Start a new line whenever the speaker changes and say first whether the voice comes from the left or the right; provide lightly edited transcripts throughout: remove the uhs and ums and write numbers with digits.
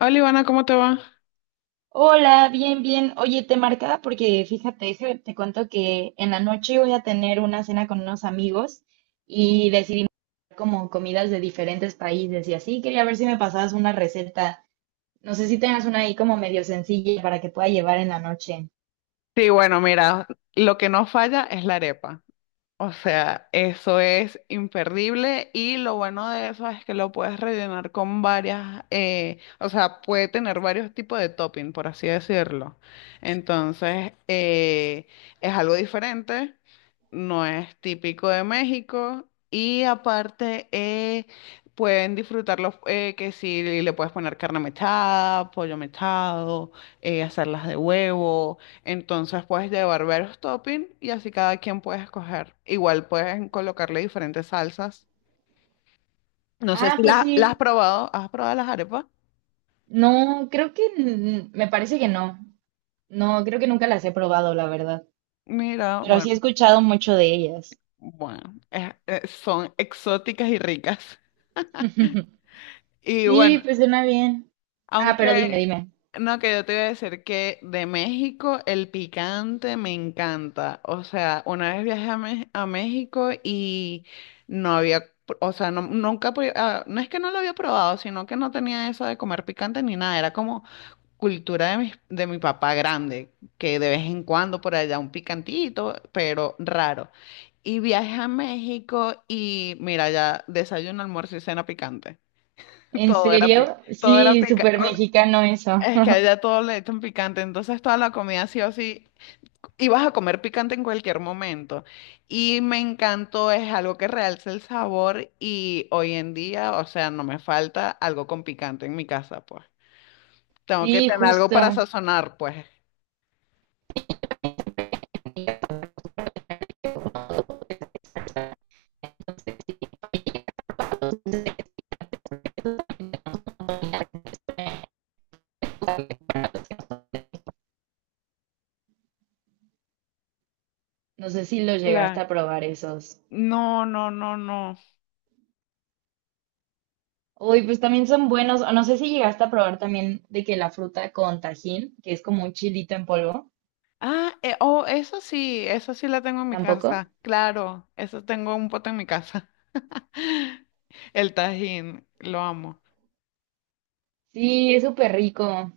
left: Hola Ivana, ¿cómo te va?
right: Hola, bien, bien. Oye, te marcaba porque fíjate, te cuento que en la noche voy a tener una cena con unos amigos y decidimos hacer como comidas de diferentes países y así. Quería ver si me pasabas una receta. No sé si tengas una ahí como medio sencilla para que pueda llevar en la noche.
left: Sí, bueno, mira, lo que no falla es la arepa. O sea, eso es imperdible y lo bueno de eso es que lo puedes rellenar con varias, o sea, puede tener varios tipos de topping, por así decirlo. Entonces, es algo diferente, no es típico de México y aparte pueden disfrutarlo que si le puedes poner carne mechada, pollo mechado, hacerlas de huevo. Entonces puedes llevar varios toppings y así cada quien puede escoger. Igual puedes colocarle diferentes salsas. No sé
right: Ah,
left: si
right: pues
left: las has
right: sí.
left: probado. ¿Has probado las arepas?
right: No, creo que me parece que no. No, creo que nunca las he probado, la verdad.
left: Mira,
right: Pero sí
left: bueno,
right: he escuchado mucho de ellas.
left: son exóticas y ricas. Y
right: Sí,
left: bueno,
right: pues suena bien. Ah, pero dime,
left: aunque,
right: dime.
left: no, que yo te iba a decir que de México el picante me encanta. O sea, una vez viajé a, a México y no había, o sea, no, nunca, pr- ah, no es que no lo había probado, sino que no tenía eso de comer picante ni nada. Era como cultura de mi papá grande, que de vez en cuando por allá un picantito, pero raro. Y viajé a México y mira, ya desayuno, almuerzo y cena picante.
right: ¿En
left: Todo era, pi-
right: serio?
left: todo era
right: Sí,
left: picante.
right: súper mexicano eso.
left: Es que allá todo le echan picante, entonces toda la comida sí o sí, y vas a comer picante en cualquier momento. Y me encantó, es algo que realza el sabor y hoy en día, o sea, no me falta algo con picante en mi casa, pues. Tengo que
right: Sí,
left: tener algo para
right: justo.
left: sazonar, pues.
right: No sé si los llegaste
left: Claro.
right: a probar esos.
left: No, no, no, no.
right: Uy, pues también son buenos. O no sé si llegaste a probar también de que la fruta con tajín, que es como un chilito en polvo.
left: Oh, eso sí la tengo en mi
right: ¿Tampoco?
left: casa, claro, eso tengo un pote en mi casa. El tajín, lo amo.
right: Sí, es súper rico.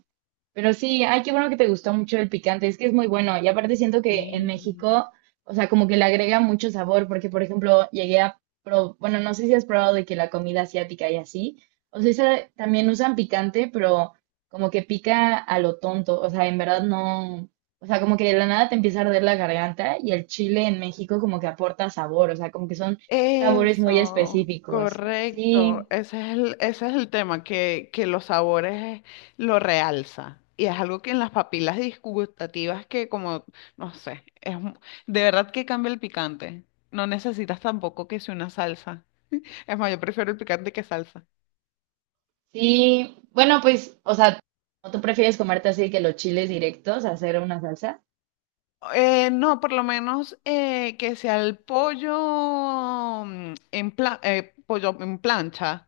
right: Pero sí, ay, qué bueno que te gustó mucho el picante, es que es muy bueno. Y aparte siento que en
left: Sí.
right: México, o sea, como que le agrega mucho sabor, porque por ejemplo, bueno, no sé si has probado de que la comida asiática y así, o sea, esa también usan picante, pero como que pica a lo tonto, o sea, en verdad no, o sea, como que de la nada te empieza a arder la garganta y el chile en México como que aporta sabor, o sea, como que son sabores muy
left: Eso,
right: específicos.
left: correcto.
right: Sí,
left: Ese es el tema, que los sabores lo realza. Y es algo que en las papilas disgustativas que como, no sé, de verdad que cambia el picante. No necesitas tampoco que sea una salsa. Es más, yo prefiero el picante que salsa.
right: sí, bueno, pues, o sea, ¿o tú prefieres comerte así que los chiles directos hacer una salsa?
left: No, por lo menos que sea el pollo pollo en plancha.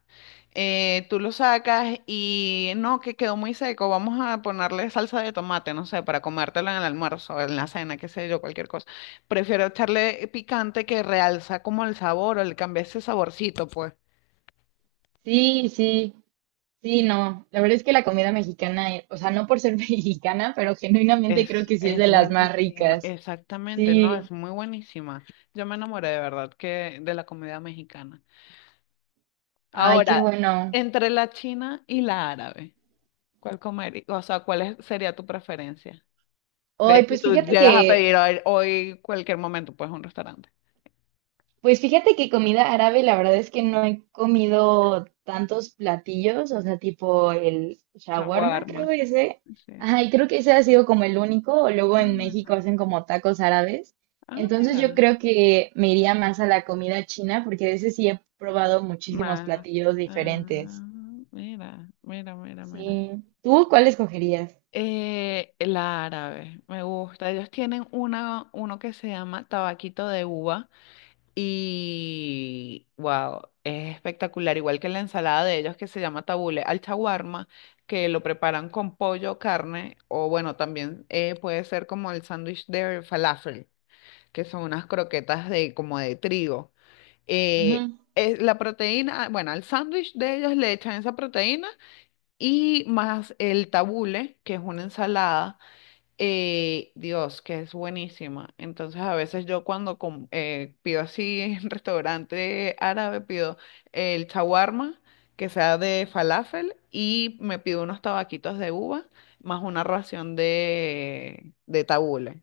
left: Tú lo sacas y no, que quedó muy seco. Vamos a ponerle salsa de tomate, no sé, para comértelo en el almuerzo, en la cena, qué sé yo, cualquier cosa. Prefiero echarle picante que realza como el sabor o le cambia ese saborcito, pues.
right: Sí, sí, sí, no. La verdad es que la comida mexicana, o sea, no por ser mexicana, pero genuinamente creo que sí es
left: Es
right: de las más
left: buenísima,
right: ricas.
left: exactamente, no, es
right: Sí,
left: muy buenísima. Yo me enamoré de verdad que de la comida mexicana.
right: ay, qué
left: Ahora,
right: bueno.
left: entre la china y la árabe, ¿cuál comería? O sea, ¿sería tu preferencia? De
right: Hoy,
left: si
right: pues
left: tú
right: fíjate
left: llegas a
right: que
left: pedir hoy, hoy cualquier momento, pues un restaurante.
right: pues fíjate que comida árabe, la verdad es que no he comido tantos platillos, o sea, tipo el shawarma,
left: Shawarma.
right: creo ese.
left: Sí.
right: Ajá, y creo que ese ha sido como el único. Luego
left: Ah,
right: en México
left: mira.
right: hacen como tacos árabes.
left: Ah,
right: Entonces yo
left: mira.
right: creo que me iría más a la comida china, porque de ese sí he probado muchísimos
left: Más.
right: platillos
left: Ah,
right: diferentes.
left: mira, mira, mira, mira.
right: Sí. ¿Tú cuál escogerías?
left: La árabe, me gusta. Ellos tienen una, uno que se llama tabaquito de uva. Y wow, es espectacular, igual que la ensalada de ellos que se llama tabule al chaguarma, que lo preparan con pollo, carne, o bueno, también puede ser como el sándwich de falafel, que son unas croquetas de como de trigo. Eh,
right: Ujú.
left: es la proteína, bueno, al sándwich de ellos le echan esa proteína y más el tabule, que es una ensalada Dios, que es buenísima. Entonces, a veces yo pido así en restaurante árabe, pido el shawarma, que sea de falafel, y me pido unos tabaquitos de uva, más una ración de tabule,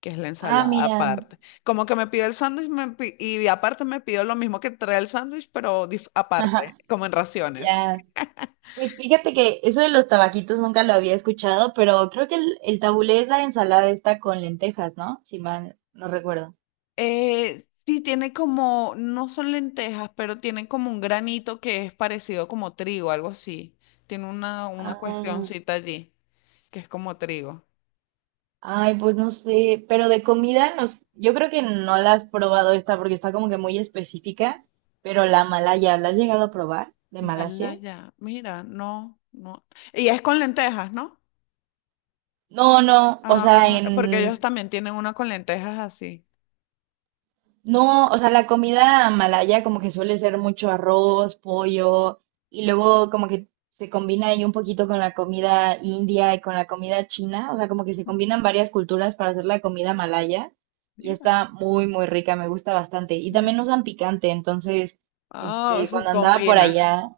left: que es la
right: Ah,
left: ensalada
right: mira.
left: aparte. Como que me pido el sándwich y aparte me pido lo mismo que trae el sándwich, aparte, como en raciones.
right: Ya. Pues fíjate que eso de los tabaquitos nunca lo había escuchado, pero creo que el tabulé es la ensalada esta con lentejas, ¿no? Si mal no recuerdo.
left: Sí, tiene como, no son lentejas, pero tienen como un granito que es parecido como trigo, algo así. Tiene una
right: Ah,
left: cuestioncita allí, que es como trigo.
right: ay, pues no sé, pero de comida nos, yo creo que no la has probado esta porque está como que muy específica, pero la malaya, ¿la has llegado a probar? ¿De Malasia?
left: Malaya, mira, no, no. Y es con lentejas, ¿no?
right: No, no, o sea,
left: Ah, porque ellos
right: en,
left: también tienen una con lentejas así.
right: no, o sea, la comida malaya como que suele ser mucho arroz, pollo, y luego como que se combina ahí un poquito con la comida india y con la comida china, o sea, como que se combinan varias culturas para hacer la comida malaya, y
left: Mira.
right: está muy, muy rica, me gusta bastante. Y
left: me-
right: también usan picante, entonces,
left: Ah,
right: este,
left: se
right: cuando andaba por
left: combina.
right: allá,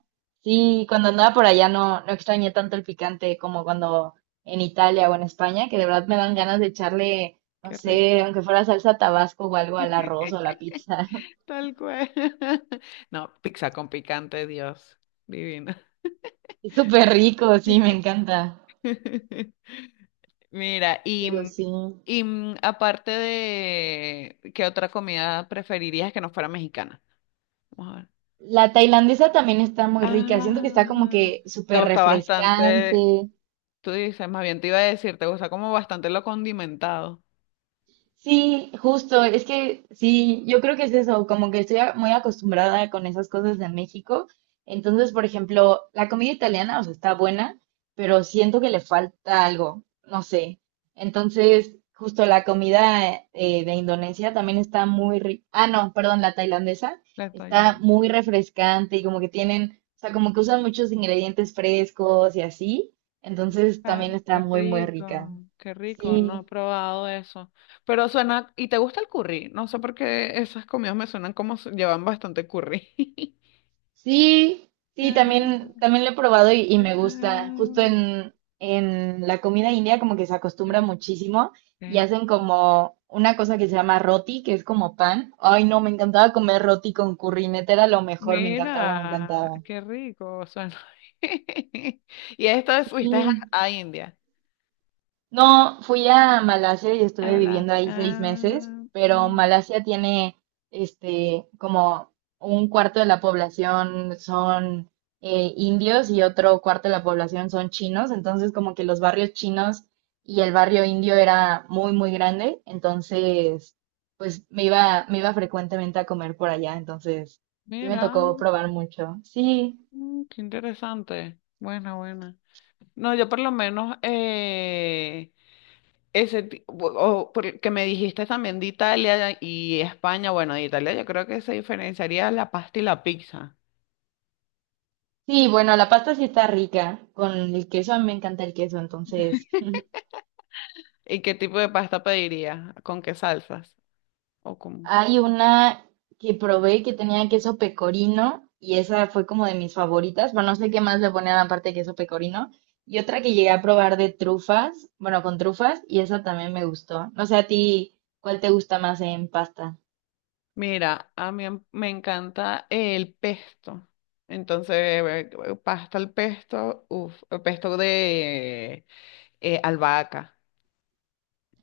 right: sí, cuando andaba por allá no, no extrañé tanto el picante como cuando en Italia o en España, que de verdad me dan ganas de echarle no
left: Qué
right: sé,
left: rica.
right: aunque fuera salsa Tabasco o algo al arroz o a la pizza.
left: Tal cual. No, pizza con picante, Dios. Divina.
right: Es súper rico, sí, me encanta.
left: Mira, y,
right: Pero
left: mm,
right: sí.
left: y mm, aparte de, ¿qué otra comida preferirías que no fuera mexicana? Vamos a ver.
right: La tailandesa también está muy rica. Siento que está como
left: Ah,
right: que
left: te
right: súper
left: gusta bastante,
right: refrescante.
left: tú dices, más bien te iba a decir, te gusta como bastante lo condimentado.
right: Sí, justo, es que sí, yo creo que es eso, como que muy acostumbrada con esas cosas de México. Entonces, por ejemplo, la comida italiana, o sea, está buena, pero siento que le falta algo, no sé. Entonces, justo la comida de Indonesia también está muy rica. Ah, no, perdón, la tailandesa
left: Le estoy-
right: está muy refrescante y como que tienen, o sea, como que usan muchos ingredientes frescos y así. Entonces,
left: Ah,
right: también está muy, muy rica.
left: qué rico, no he
right: Sí.
left: probado eso. Pero suena, ¿y te gusta el curry? No sé por qué esas comidas me suenan como s- llevan bastante curry.
right: Sí, sí,
left: Ah, mira,
right: también, también lo he probado y me gusta.
left: ah,
right: Justo
left: mira.
right: en la comida india como que se acostumbra muchísimo y
left: Eh,
right: hacen como una cosa que se llama roti, que es como pan. Ay, no, me encantaba comer roti con curry, neta era lo mejor, me encantaba, me
left: Mira,
right: encantaba.
left: qué rico suena. Y esto fuiste
right: Sí.
left: a India.
right: No, fui a Malasia y
left: Es
right: estuve
left: verdad.
right: viviendo ahí 6 meses, pero Malasia tiene este como un cuarto de la población son indios y otro cuarto de la población son chinos, entonces como que los barrios chinos y el barrio indio era muy muy grande, entonces pues me iba frecuentemente a comer por allá, entonces sí me
left: Mira,
right: tocó probar mucho. Sí,
left: mm, qué interesante. Buena, buena. No, yo por lo menos ese ti- o por- que me dijiste también de Italia y España. Bueno, de Italia yo creo que se diferenciaría la pasta y la pizza.
right: sí, bueno, la pasta sí está rica, con el queso, a mí me encanta el queso, entonces
left: ¿Y qué tipo de pasta pedirías? ¿Con qué salsas? ¿O con...?
right: hay una que probé que tenía queso pecorino y esa fue como de mis favoritas. Bueno, no sé qué más le ponían aparte de queso pecorino. Y otra que llegué a probar de trufas, bueno, con trufas, y esa también me gustó. No sé a ti, ¿cuál te gusta más en pasta?
left: Mira, me encanta el pesto. Entonces, pasta al pesto, uff, pesto de albahaca.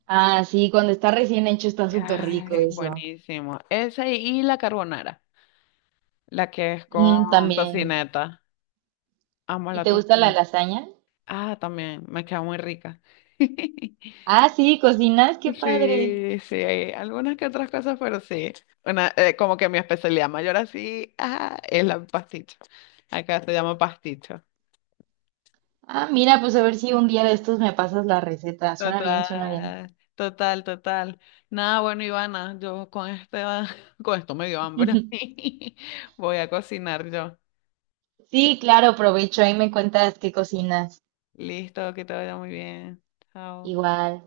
right: Ah, sí, cuando está recién hecho está súper rico
left: Ay,
right: eso.
left: buenísimo. Esa y la carbonara, la que es
right: Mm,
left: con
right: también.
left: tocineta. Amo
right: ¿Y
left: la
right: te gusta la
left: tocineta.
right: lasaña?
left: Ah, también, me queda muy rica.
right: Ah, sí, cocinas, qué padre.
left: Sí, sí, hay algunas que otras cosas, pero sí. Una, como que mi especialidad mayor así, ah, es la pasticho. Acá se llama pasticho.
right: Ah, mira, pues a ver si un día de estos me pasas la receta. Suena bien, suena bien.
left: Total, total, total. Nada, bueno, Ivana, yo con este, con esto me dio hambre Voy a cocinar yo.
right: Sí, claro, provecho. Ahí me cuentas qué cocinas.
left: Listo, que te vaya muy bien. Chao.
right: Igual.